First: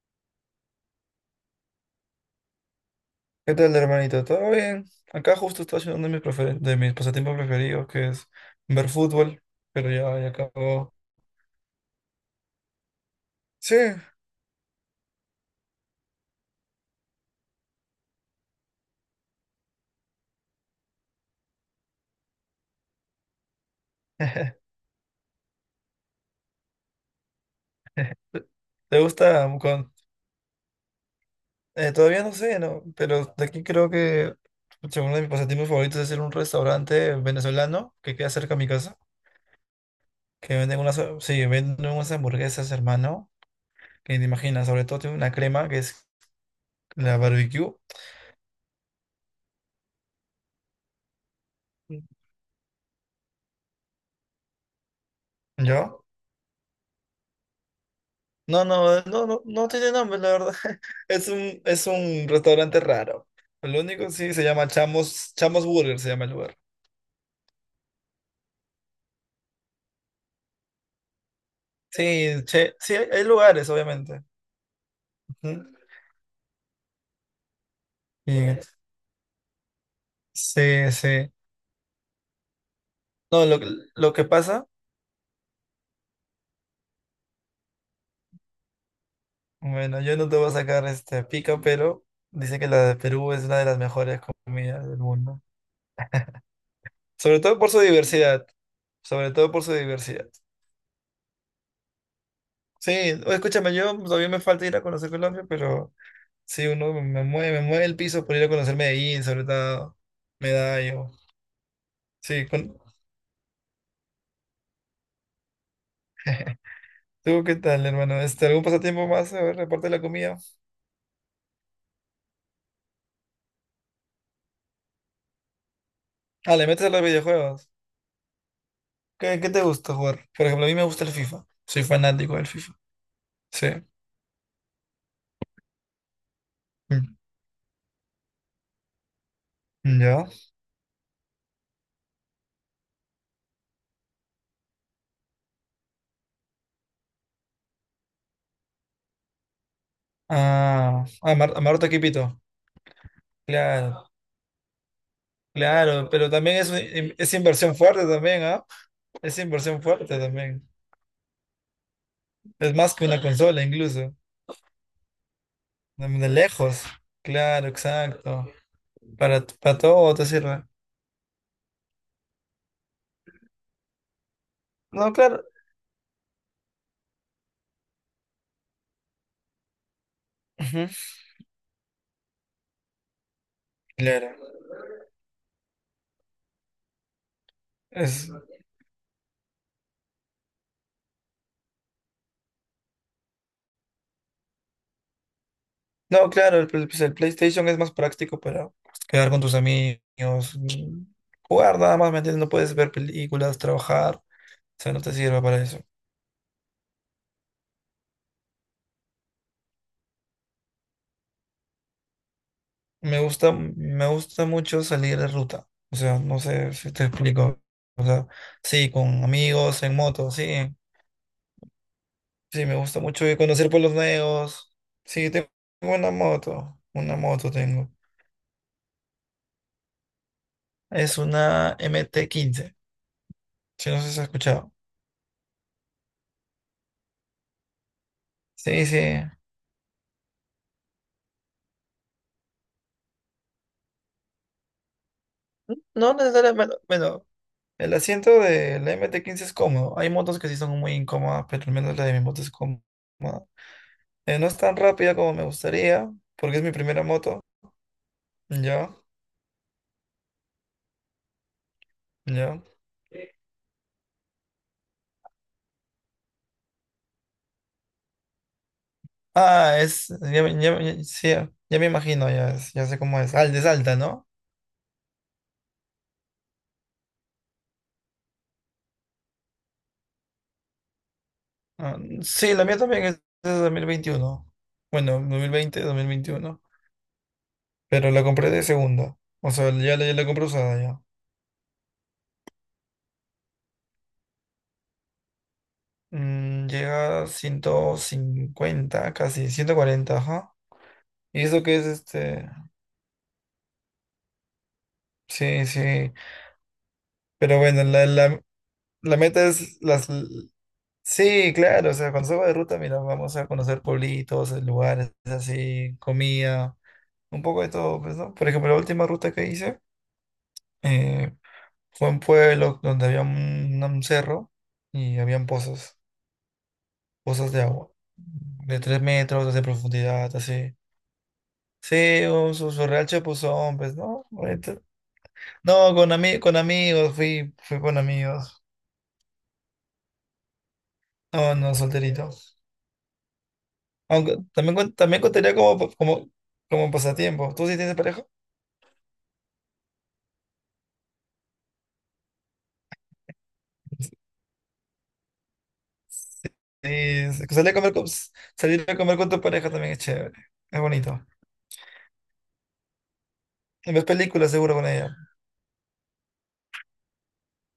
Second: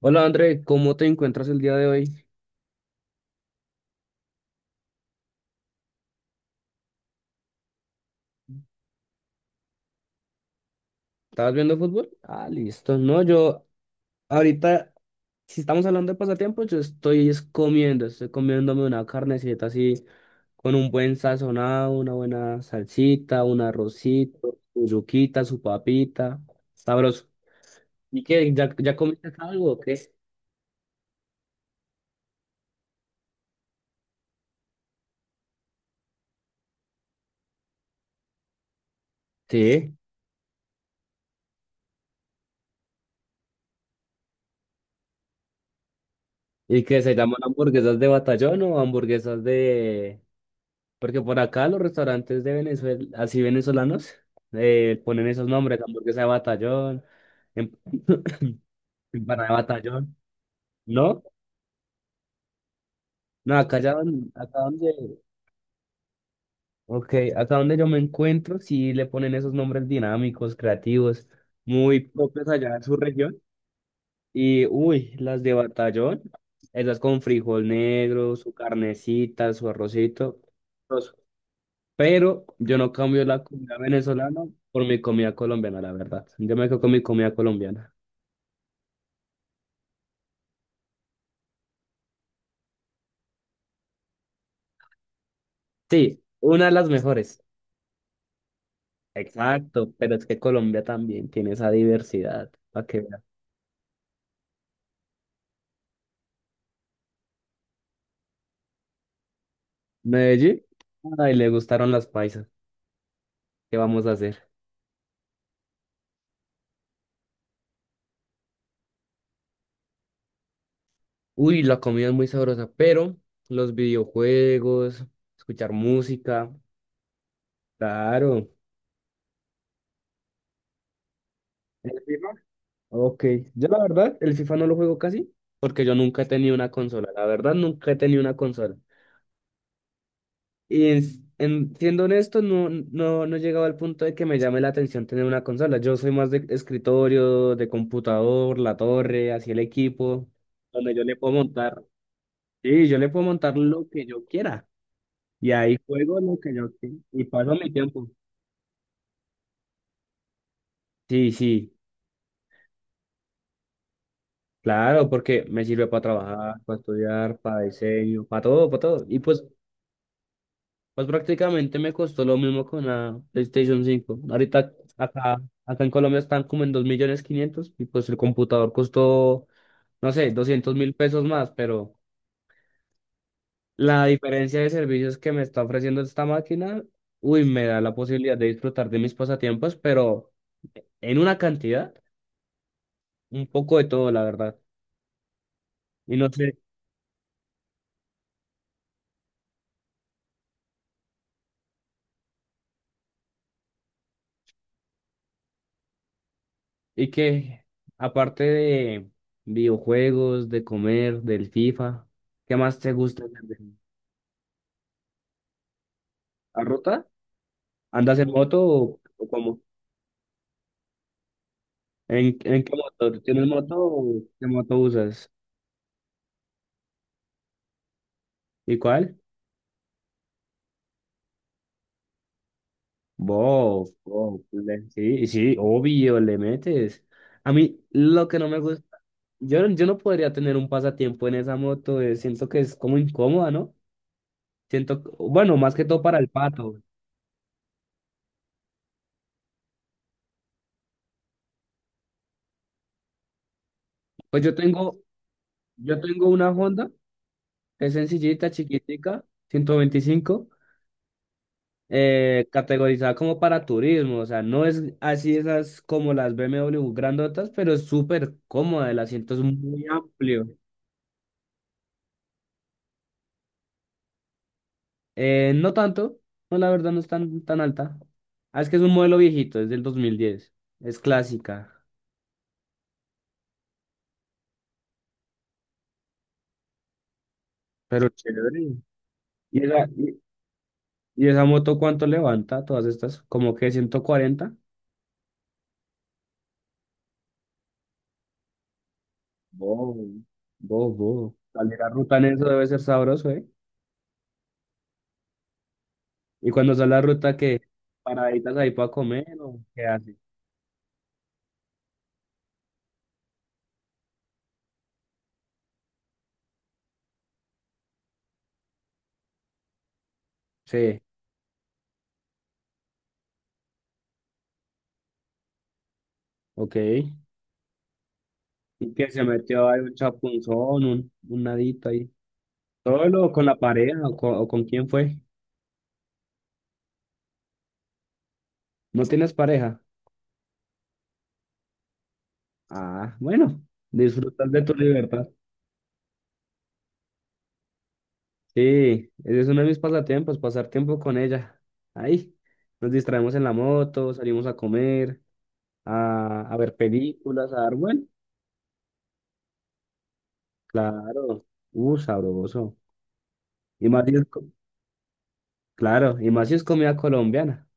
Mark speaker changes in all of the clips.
Speaker 1: Hola André, ¿cómo te encuentras el día de hoy?
Speaker 2: ¿Qué tal, hermanito? ¿Todo bien? Acá justo estoy haciendo uno de mis pasatiempos preferidos, que es ver fútbol, pero ya acabó.
Speaker 1: ¿Estabas viendo fútbol? Ah, listo. No, yo
Speaker 2: Sí.
Speaker 1: ahorita, si estamos hablando de pasatiempos, yo estoy comiéndome una carnecita así, con un buen sazonado, una buena salsita, un arrocito, su yuquita, su papita. Sabroso. ¿Y qué? ¿Ya
Speaker 2: ¿Te
Speaker 1: comiste
Speaker 2: gusta?
Speaker 1: algo o qué?
Speaker 2: Todavía no sé, ¿no? Pero de aquí creo que pucha, uno de mis pasatiempos favoritos es ir a un restaurante venezolano que queda cerca de mi casa,
Speaker 1: Sí.
Speaker 2: que sí, venden unas hamburguesas, hermano, que ni te imaginas, sobre todo tiene una crema que es
Speaker 1: ¿Y qué se
Speaker 2: la
Speaker 1: llaman
Speaker 2: barbecue,
Speaker 1: hamburguesas de batallón o hamburguesas de? Porque por acá los restaurantes de Venezuela, así venezolanos, ponen esos nombres,
Speaker 2: ¿ya?
Speaker 1: hamburguesa de batallón, em-
Speaker 2: No, no, no, no,
Speaker 1: empanada de
Speaker 2: no tiene
Speaker 1: batallón,
Speaker 2: nombre, la verdad.
Speaker 1: ¿no?
Speaker 2: Es un restaurante raro.
Speaker 1: No, acá
Speaker 2: Lo
Speaker 1: ya,
Speaker 2: único, sí, se
Speaker 1: acá
Speaker 2: llama
Speaker 1: donde,
Speaker 2: Chamos Burger, se llama el lugar.
Speaker 1: okay, acá donde yo me encuentro, sí le ponen esos nombres dinámicos, creativos, muy
Speaker 2: Sí,
Speaker 1: propios
Speaker 2: che,
Speaker 1: allá en
Speaker 2: sí,
Speaker 1: su
Speaker 2: hay
Speaker 1: región.
Speaker 2: lugares, obviamente.
Speaker 1: Y, uy, las de
Speaker 2: Ujú.
Speaker 1: batallón, esas con frijol negro, su
Speaker 2: Y-
Speaker 1: carnecita, su arrocito.
Speaker 2: sí, sí.
Speaker 1: Pero yo no cambio la
Speaker 2: No, lo, que-
Speaker 1: comida
Speaker 2: lo que
Speaker 1: venezolana
Speaker 2: pasa,
Speaker 1: por mi comida colombiana, la verdad. Yo me quedo con mi comida colombiana.
Speaker 2: bueno, yo no te voy a sacar este pica, pero dice que la de Perú es una de las mejores comidas del mundo.
Speaker 1: Sí, una de las
Speaker 2: Sobre
Speaker 1: mejores.
Speaker 2: todo por su diversidad. Sobre todo por su
Speaker 1: Exacto, pero es
Speaker 2: diversidad.
Speaker 1: que Colombia también tiene esa diversidad. Para
Speaker 2: Sí,
Speaker 1: que veas.
Speaker 2: escúchame, yo pues, todavía me falta ir a conocer Colombia, pero. Sí, uno me mueve el piso por ir a conocer Medellín, sobre todo
Speaker 1: Medellín,
Speaker 2: Medallo.
Speaker 1: ay, le gustaron las paisas.
Speaker 2: Sí,
Speaker 1: ¿Qué vamos a hacer?
Speaker 2: ¿Tú qué tal, hermano? ¿Algún pasatiempo más? A ver, aparte de la comida.
Speaker 1: Uy, la comida es muy sabrosa, pero los videojuegos, escuchar música,
Speaker 2: Ah, le metes a los videojuegos.
Speaker 1: claro.
Speaker 2: ¿Qué, qué te gusta jugar? Por ejemplo, a mí me gusta el FIFA. Soy
Speaker 1: ¿El FIFA?
Speaker 2: fanático del FIFA.
Speaker 1: Ok,
Speaker 2: Sí.
Speaker 1: yo la verdad, el FIFA no lo juego casi, porque yo nunca he tenido una consola.
Speaker 2: Mm.
Speaker 1: La verdad, nunca he tenido una consola.
Speaker 2: ¿Ya?
Speaker 1: Siendo honesto, no he llegado al punto de que me llame la atención tener una consola. Yo soy más de escritorio, de computador, la torre, así el equipo, donde yo
Speaker 2: Ah,
Speaker 1: le puedo
Speaker 2: ah a
Speaker 1: montar.
Speaker 2: Maroto Quipito.
Speaker 1: Sí, yo le puedo montar lo que
Speaker 2: Claro,
Speaker 1: yo quiera. Y ahí
Speaker 2: claro,
Speaker 1: juego
Speaker 2: pero
Speaker 1: lo que
Speaker 2: también
Speaker 1: yo
Speaker 2: es,
Speaker 1: quiera.
Speaker 2: un-
Speaker 1: Y
Speaker 2: es
Speaker 1: paso mi
Speaker 2: inversión fuerte
Speaker 1: tiempo.
Speaker 2: también, ¿ah? Es inversión fuerte también.
Speaker 1: Sí, sí,
Speaker 2: Es más que una consola incluso.
Speaker 1: claro, porque me sirve para
Speaker 2: De
Speaker 1: trabajar, para
Speaker 2: lejos.
Speaker 1: estudiar, para
Speaker 2: Claro,
Speaker 1: diseño, para
Speaker 2: exacto.
Speaker 1: todo, para todo. Y pues,
Speaker 2: Para todo te sirve.
Speaker 1: pues prácticamente me costó lo mismo con la PlayStation 5. Ahorita
Speaker 2: No,
Speaker 1: acá,
Speaker 2: claro.
Speaker 1: acá en Colombia están como en 2.500.000 y pues el computador costó, no sé, doscientos
Speaker 2: Ujú.
Speaker 1: mil pesos más, pero la
Speaker 2: Claro.
Speaker 1: diferencia de servicios que me está ofreciendo esta máquina, uy, me da la
Speaker 2: Es,
Speaker 1: posibilidad de disfrutar de mis pasatiempos, pero en una cantidad, un poco de todo, la verdad. Y no
Speaker 2: no,
Speaker 1: sé,
Speaker 2: claro, pues el PlayStation es más práctico para quedar con tus amigos, jugar nada más, ¿me entiendes? No puedes ver películas, trabajar, o sea, no te sirve para eso.
Speaker 1: y que aparte de videojuegos, de comer, del FIFA, ¿qué más te
Speaker 2: Me
Speaker 1: gusta
Speaker 2: gusta,
Speaker 1: hacer?
Speaker 2: me gusta mucho salir de ruta, o sea, no
Speaker 1: ¿La
Speaker 2: sé si te
Speaker 1: ruta?
Speaker 2: explico, o
Speaker 1: ¿Andas
Speaker 2: sea,
Speaker 1: en moto
Speaker 2: sí, con
Speaker 1: o cómo?
Speaker 2: amigos, en moto, sí,
Speaker 1: En
Speaker 2: sí,
Speaker 1: qué
Speaker 2: me gusta
Speaker 1: moto?
Speaker 2: mucho ir a
Speaker 1: ¿Tienes
Speaker 2: conocer
Speaker 1: moto
Speaker 2: pueblos
Speaker 1: o qué
Speaker 2: nuevos,
Speaker 1: moto usas?
Speaker 2: sí, tengo una moto, una moto tengo.
Speaker 1: ¿Y cuál?
Speaker 2: Es una MT-15.
Speaker 1: Bof,
Speaker 2: Sí, no sé si has
Speaker 1: bof,
Speaker 2: escuchado.
Speaker 1: le- sí, sí, obvio, le metes. A mí lo que no me gusta,
Speaker 2: Sí, sí.
Speaker 1: yo, yo no podría tener un pasatiempo en esa moto, siento que es como incómoda, ¿no? Siento, que- bueno, más que todo
Speaker 2: No
Speaker 1: para el
Speaker 2: necesariamente,
Speaker 1: pato.
Speaker 2: bueno, bueno. El asiento de del MT-15 es cómodo. Hay motos que sí son muy incómodas, pero al menos la de mi moto es cómoda.
Speaker 1: Pues
Speaker 2: No
Speaker 1: yo
Speaker 2: es tan
Speaker 1: tengo,
Speaker 2: rápida como me
Speaker 1: yo
Speaker 2: gustaría,
Speaker 1: tengo una
Speaker 2: porque es mi
Speaker 1: Honda,
Speaker 2: primera moto.
Speaker 1: es sencillita,
Speaker 2: Ya,
Speaker 1: chiquitica, 125,
Speaker 2: ya.
Speaker 1: categorizada como para turismo, o sea, no es así esas como las BMW grandotas, pero es súper cómoda, el asiento es
Speaker 2: Ah,
Speaker 1: muy
Speaker 2: es.
Speaker 1: amplio.
Speaker 2: Sí, ya me imagino, ya sé cómo es. Ah, es alta, ¿no?
Speaker 1: No tanto, no, la verdad no es tan, tan alta. Ah, es que es un modelo viejito, es del 2010, es clásica,
Speaker 2: Ah, sí, la mía también es de 2021. Bueno, dos mil veintiuno.
Speaker 1: pero
Speaker 2: Pero la compré de
Speaker 1: chévere.
Speaker 2: segunda. O
Speaker 1: ¿Y
Speaker 2: sea,
Speaker 1: esa,
Speaker 2: ya la, ya
Speaker 1: y,
Speaker 2: la compré usada.
Speaker 1: y esa moto cuánto levanta? Todas estas, como que 140.
Speaker 2: Mm, llega a 150, casi
Speaker 1: Wow,
Speaker 2: 140, ajá.
Speaker 1: wow, wow.
Speaker 2: Y eso que
Speaker 1: Salir
Speaker 2: es
Speaker 1: a ruta en eso
Speaker 2: este.
Speaker 1: debe ser sabroso, ¿eh?
Speaker 2: Sí, sí.
Speaker 1: Y cuando sale a ruta,
Speaker 2: Pero
Speaker 1: que
Speaker 2: bueno, la, la,
Speaker 1: ¿paraditas ahí para
Speaker 2: la
Speaker 1: comer
Speaker 2: meta
Speaker 1: o
Speaker 2: es
Speaker 1: qué
Speaker 2: las.
Speaker 1: hace?
Speaker 2: Sí, claro, o sea, cuando salgo de ruta, mira, vamos a conocer pueblitos, lugares así, comida, un poco de todo, pues, ¿no? Por ejemplo, la última ruta que hice
Speaker 1: Sí,
Speaker 2: eh, fue un pueblo donde había un cerro y habían pozos,
Speaker 1: ok.
Speaker 2: pozos de agua, de
Speaker 1: Y
Speaker 2: 3
Speaker 1: que se
Speaker 2: metros de
Speaker 1: metió ahí un
Speaker 2: profundidad, así.
Speaker 1: chapunzón, un nadito ahí.
Speaker 2: Sí, o su real
Speaker 1: ¿Solo o con la
Speaker 2: chapuzón, pues,
Speaker 1: pareja
Speaker 2: ¿no?
Speaker 1: o con quién fue?
Speaker 2: No, con amigos, fui con amigos.
Speaker 1: ¿No tienes pareja?
Speaker 2: No, no, solterito.
Speaker 1: Ah, bueno,
Speaker 2: Aunque
Speaker 1: disfrutar de tu
Speaker 2: también, también
Speaker 1: libertad.
Speaker 2: contaría como, pasatiempo. ¿Tú sí tienes pareja?
Speaker 1: Sí, ese es uno de mis pasatiempos, pasar tiempo con ella. Ahí, nos distraemos en la moto, salimos a comer, a ver
Speaker 2: Sí, sí,
Speaker 1: películas, a
Speaker 2: salir a
Speaker 1: dar
Speaker 2: comer
Speaker 1: bueno.
Speaker 2: con, salir a comer con tu pareja también es chévere. Es bonito.
Speaker 1: Claro, sabroso. Y
Speaker 2: Y
Speaker 1: más
Speaker 2: ves
Speaker 1: si es
Speaker 2: películas seguro con ella.
Speaker 1: claro, y más si es comida colombiana.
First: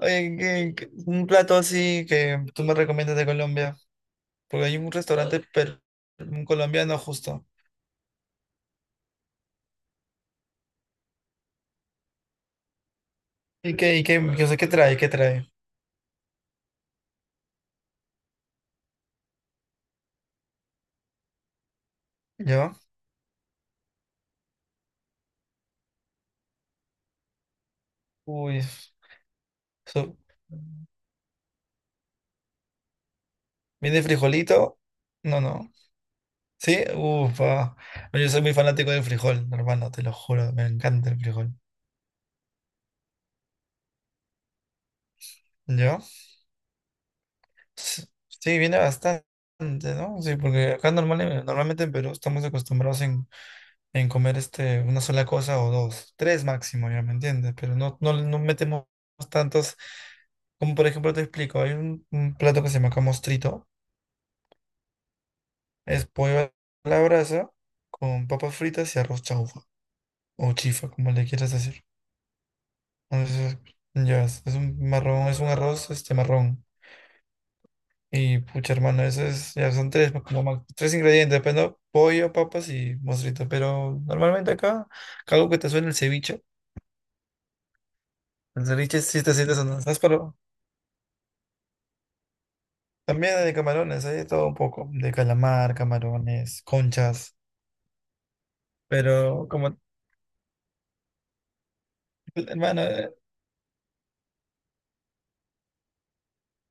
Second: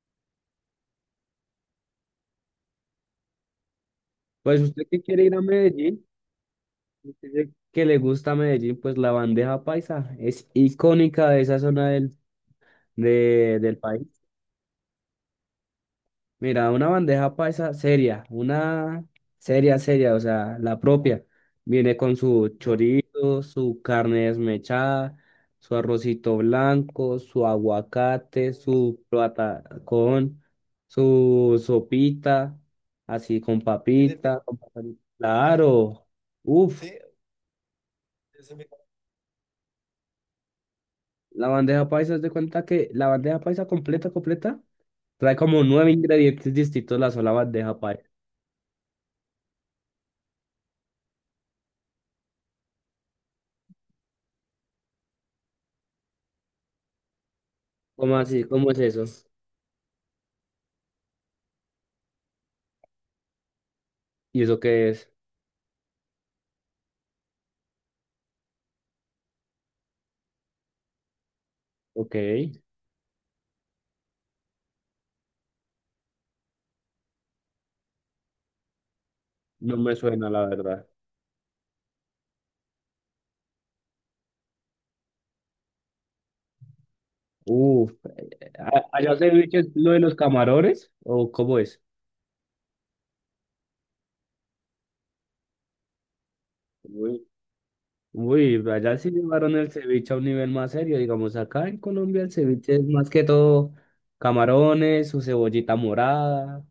Speaker 2: Oye, ¿un plato así que tú me recomiendas de Colombia.
Speaker 1: Pues
Speaker 2: Porque hay
Speaker 1: usted
Speaker 2: un
Speaker 1: que quiere ir
Speaker 2: restaurante
Speaker 1: a
Speaker 2: per-
Speaker 1: Medellín,
Speaker 2: un colombiano justo.
Speaker 1: dice que le gusta a Medellín, pues la bandeja paisa es icónica de esa zona del,
Speaker 2: ¿Y
Speaker 1: del
Speaker 2: qué, y
Speaker 1: país.
Speaker 2: qué, qué, o sea, qué trae? ¿Qué trae?
Speaker 1: Mira, una bandeja paisa seria, una seria, seria, o sea, la propia. Viene con su
Speaker 2: ¿Yo?
Speaker 1: chorizo, su carne desmechada, su arrocito blanco, su aguacate,
Speaker 2: Uy.
Speaker 1: su
Speaker 2: So-
Speaker 1: patacón, su sopita, así con
Speaker 2: ¿Viene
Speaker 1: papita, con
Speaker 2: frijolito?
Speaker 1: papita.
Speaker 2: No, no.
Speaker 1: Claro,
Speaker 2: ¿Sí?
Speaker 1: uff.
Speaker 2: Ufa. No, yo soy muy fanático del frijol, hermano, te lo juro. Me encanta el
Speaker 1: La
Speaker 2: frijol.
Speaker 1: bandeja paisa, haz de cuenta que la bandeja paisa completa, completa, trae como nueve
Speaker 2: ¿Yo?
Speaker 1: ingredientes distintos la sola bandeja
Speaker 2: S-
Speaker 1: paisa.
Speaker 2: Sí, viene bastante, ¿no? Sí, porque acá normalmente en Perú estamos acostumbrados en comer este, una sola cosa o dos. Tres máximo, ya me entiendes. Pero no, no,
Speaker 1: ¿Cómo
Speaker 2: no
Speaker 1: así? ¿Cómo es
Speaker 2: metemos
Speaker 1: eso?
Speaker 2: tantos. Como por ejemplo te explico, hay un plato que se llama acá mostrito.
Speaker 1: ¿Y eso qué es?
Speaker 2: Es pollo a la brasa con papas fritas y arroz chaufa, o chifa, como le quieras decir.
Speaker 1: Ok,
Speaker 2: Entonces, ya, es un marrón, es un arroz, este marrón. Y pucha, hermano, eso es, ya
Speaker 1: no
Speaker 2: son
Speaker 1: me
Speaker 2: tres, pues,
Speaker 1: suena
Speaker 2: como
Speaker 1: la
Speaker 2: más-
Speaker 1: verdad.
Speaker 2: tres ingredientes, pues, ¿no? Pollo, papas y mostrito. Pero normalmente acá, algo que te suena, el ceviche.
Speaker 1: Uh,
Speaker 2: El ceviche
Speaker 1: ¿Allá
Speaker 2: sí
Speaker 1: se
Speaker 2: te
Speaker 1: ceviche
Speaker 2: sientes,
Speaker 1: es
Speaker 2: no,
Speaker 1: lo
Speaker 2: ¿sabes?
Speaker 1: de los
Speaker 2: Pero
Speaker 1: camarones? ¿O cómo es?
Speaker 2: también hay de camarones, hay de todo un poco. De calamar, camarones,
Speaker 1: Uy,
Speaker 2: conchas.
Speaker 1: uy, allá sí
Speaker 2: Pero
Speaker 1: llevaron el
Speaker 2: como,
Speaker 1: ceviche a un nivel más serio. Digamos, acá en Colombia el ceviche
Speaker 2: hermano,
Speaker 1: es más que todo camarones, su cebollita morada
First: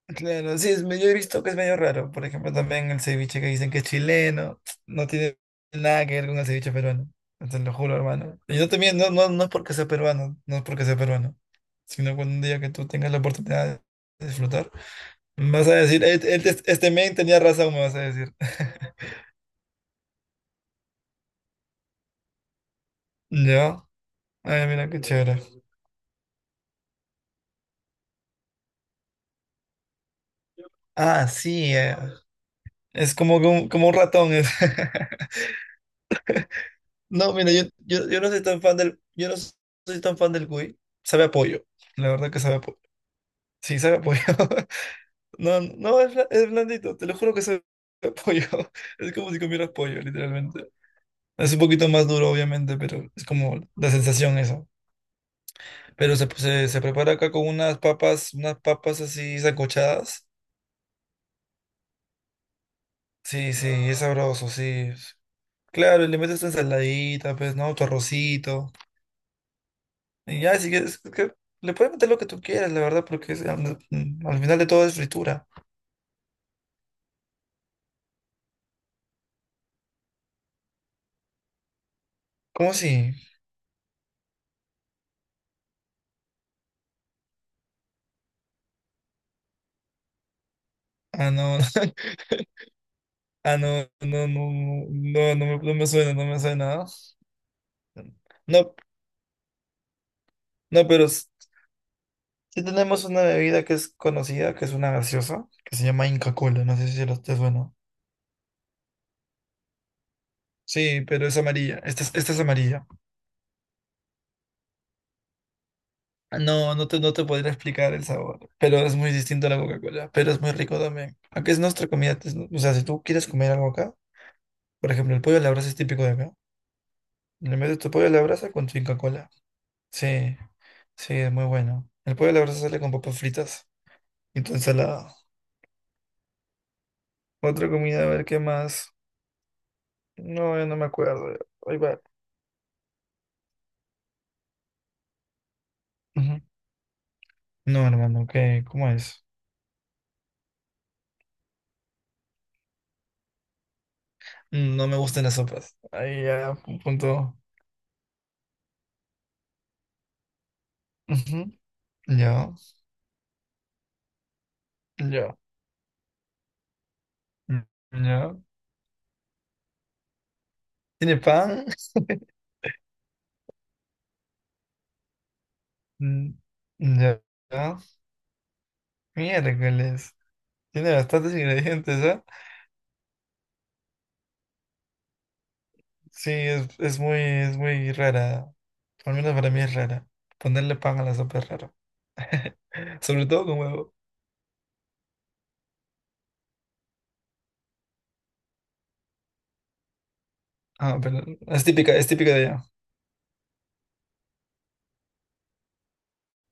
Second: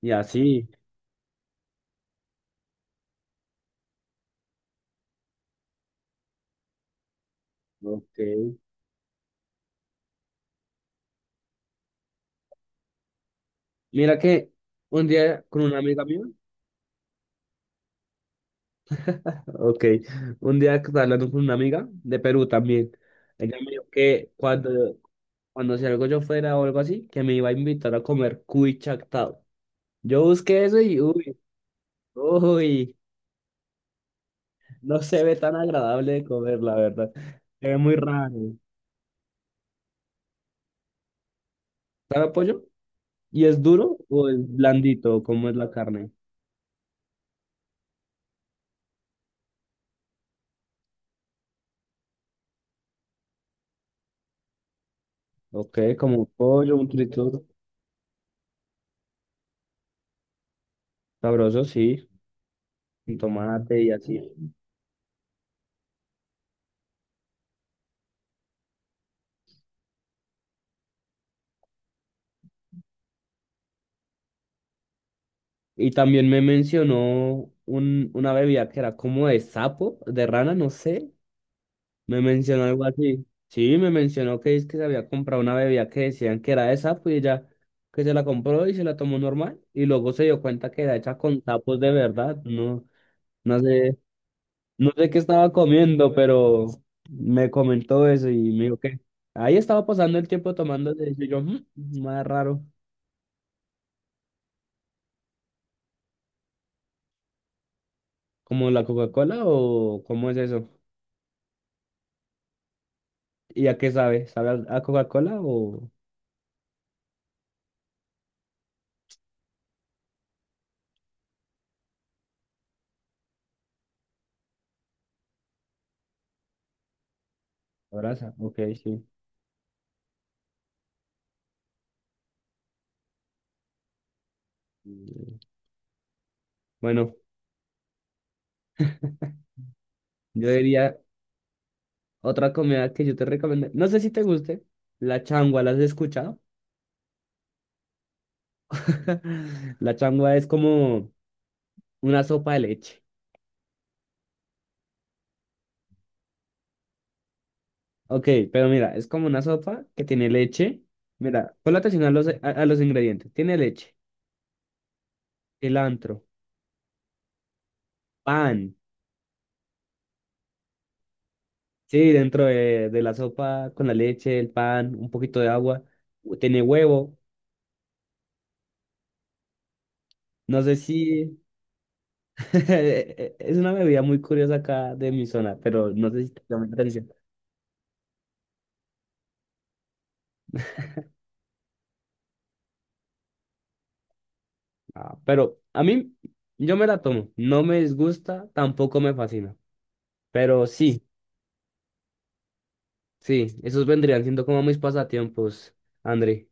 Speaker 1: y
Speaker 2: claro,
Speaker 1: así.
Speaker 2: sí, es medio, yo he visto que es medio raro. Por ejemplo, también el ceviche que dicen que es chileno, no tiene nada que ver con el ceviche peruano. Te lo juro,
Speaker 1: Ok.
Speaker 2: hermano. Y yo también, no, no, no es porque sea peruano, no es porque sea peruano, sino cuando un día que tú tengas la oportunidad
Speaker 1: Mira
Speaker 2: de
Speaker 1: que
Speaker 2: disfrutar,
Speaker 1: un día con
Speaker 2: vas a
Speaker 1: una amiga
Speaker 2: decir,
Speaker 1: mía,
Speaker 2: este men tenía razón, me vas a decir.
Speaker 1: ok, un día que estaba hablando con una amiga de Perú también, ella me dijo
Speaker 2: ¿Yo?
Speaker 1: que
Speaker 2: Ay, mira
Speaker 1: cuando,
Speaker 2: qué chévere.
Speaker 1: cuando si algo yo fuera o algo así, que me iba a invitar a comer cuy chactado. Yo busqué eso y
Speaker 2: Ah,
Speaker 1: uy,
Speaker 2: sí,
Speaker 1: uy,
Speaker 2: es como, que como un ratón. Es.
Speaker 1: no se ve tan agradable de comer, la verdad.
Speaker 2: No, mira, yo,
Speaker 1: Se ve muy
Speaker 2: yo, yo no soy
Speaker 1: raro.
Speaker 2: tan fan del cuy. Sabe a pollo. La
Speaker 1: ¿Sabe
Speaker 2: verdad
Speaker 1: a
Speaker 2: que sabe a
Speaker 1: pollo?
Speaker 2: pollo.
Speaker 1: ¿Y es
Speaker 2: Sí,
Speaker 1: duro
Speaker 2: sabe a pollo.
Speaker 1: o es blandito? ¿Cómo es
Speaker 2: No,
Speaker 1: la
Speaker 2: no,
Speaker 1: carne?
Speaker 2: es blandito. Te lo juro que sabe a pollo. Es como si comieras pollo, literalmente. Es un poquito más duro, obviamente, pero es como la sensación eso.
Speaker 1: Ok,
Speaker 2: Pero
Speaker 1: como
Speaker 2: se, se,
Speaker 1: pollo,
Speaker 2: se
Speaker 1: un
Speaker 2: prepara acá
Speaker 1: tritura,
Speaker 2: con unas papas así sancochadas.
Speaker 1: sabroso, sí, con
Speaker 2: Sí, sí,
Speaker 1: tomate y
Speaker 2: es
Speaker 1: así.
Speaker 2: sabroso, sí. Claro, y le metes tu ensaladita, pues, ¿no? Tu arrocito. Y ya, si quieres, es que le puedes meter lo que tú quieras, la verdad, porque al, al final de todo es fritura.
Speaker 1: Y también me mencionó una bebida que era como de sapo, de rana, no sé. Me mencionó
Speaker 2: ¿Cómo
Speaker 1: algo
Speaker 2: si?
Speaker 1: así. Sí, me mencionó que es que se había comprado una bebida que decían que era de sapo y ella que se la compró y se la tomó normal. Y luego se dio cuenta que era hecha
Speaker 2: Ah,
Speaker 1: con
Speaker 2: no,
Speaker 1: sapos de verdad. No,
Speaker 2: ah,
Speaker 1: no
Speaker 2: no,
Speaker 1: sé,
Speaker 2: no, no, no,
Speaker 1: no sé qué
Speaker 2: no,
Speaker 1: estaba
Speaker 2: no me suena,
Speaker 1: comiendo,
Speaker 2: no me
Speaker 1: pero
Speaker 2: suena.
Speaker 1: me
Speaker 2: No,
Speaker 1: comentó eso y me
Speaker 2: no,
Speaker 1: dijo que ahí estaba pasando el tiempo
Speaker 2: no,
Speaker 1: tomando
Speaker 2: pero
Speaker 1: eso.
Speaker 2: s-
Speaker 1: Y yo, "Mm, más raro".
Speaker 2: sí tenemos una bebida que es conocida, que es una gaseosa, que se llama Inca Kola, no sé si lo te suena.
Speaker 1: ¿Como la Coca-Cola o cómo es eso?
Speaker 2: Sí, pero es amarilla, esta es amarilla.
Speaker 1: ¿Y a qué sabe? ¿Sabe a Coca-Cola o
Speaker 2: Ah, no, no te podría explicar el sabor, pero es muy distinto a la Coca-Cola, pero es muy rico también. Aunque es nuestra comida, es, o sea, si tú quieres comer algo acá. Por ejemplo, el pollo a la brasa es típico de acá. Le metes tu
Speaker 1: a
Speaker 2: pollo a la
Speaker 1: grasa?
Speaker 2: brasa
Speaker 1: Ok,
Speaker 2: con tu Inca
Speaker 1: sí.
Speaker 2: Kola. Sí, sí, es muy bueno. El pollo a la brasa sale con papas fritas y tu ensalada.
Speaker 1: Mm, Bueno,
Speaker 2: Otra comida, a ver qué más.
Speaker 1: yo
Speaker 2: No, yo no me
Speaker 1: diría
Speaker 2: acuerdo. Ahí va.
Speaker 1: otra comida que yo te recomiendo. No sé si te guste. La changua, ¿las has escuchado?
Speaker 2: Ujú. No, hermano, ¿qué? ¿Cómo es?
Speaker 1: La changua es como una sopa de leche.
Speaker 2: Mm, no me gustan las sopas. Ahí ya, punto.
Speaker 1: Ok, pero mira, es como una sopa que tiene leche.
Speaker 2: Ujú.
Speaker 1: Mira, ponle atención
Speaker 2: Ya,
Speaker 1: a los ingredientes. Tiene leche,
Speaker 2: ya,
Speaker 1: cilantro,
Speaker 2: mm, ya.
Speaker 1: pan.
Speaker 2: ¿Tiene pan?
Speaker 1: Sí, dentro de la sopa con la leche, el pan, un poquito de agua.
Speaker 2: Mm,
Speaker 1: Tiene huevo.
Speaker 2: ya, ya. Miércoles.
Speaker 1: No sé
Speaker 2: Tiene
Speaker 1: si.
Speaker 2: bastantes ingredientes, ah.
Speaker 1: Es una bebida muy curiosa acá de mi zona, pero no sé si
Speaker 2: Sí,
Speaker 1: te llama
Speaker 2: es,
Speaker 1: la
Speaker 2: es
Speaker 1: atención.
Speaker 2: muy, es muy rara. Al menos para mí es rara. Ponerle pan a la sopa es raro. Sobre todo con huevo.
Speaker 1: Ah, pero a mí, yo me la tomo. No me disgusta, tampoco me fascina. Pero
Speaker 2: Ah,
Speaker 1: sí,
Speaker 2: pero es típica de allá.
Speaker 1: sí, esos vendrían siendo como mis pasatiempos, André.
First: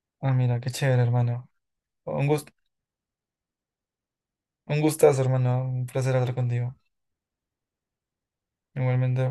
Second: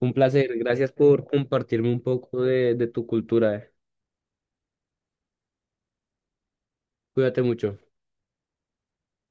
Speaker 1: Un
Speaker 2: Ah,
Speaker 1: placer.
Speaker 2: mira, qué
Speaker 1: Gracias
Speaker 2: chévere,
Speaker 1: por
Speaker 2: hermano.
Speaker 1: compartirme un
Speaker 2: Un
Speaker 1: poco
Speaker 2: gust,
Speaker 1: de, tu cultura.
Speaker 2: un gustazo, hermano. Un placer hablar contigo.
Speaker 1: Cuídate mucho.
Speaker 2: Igualmente.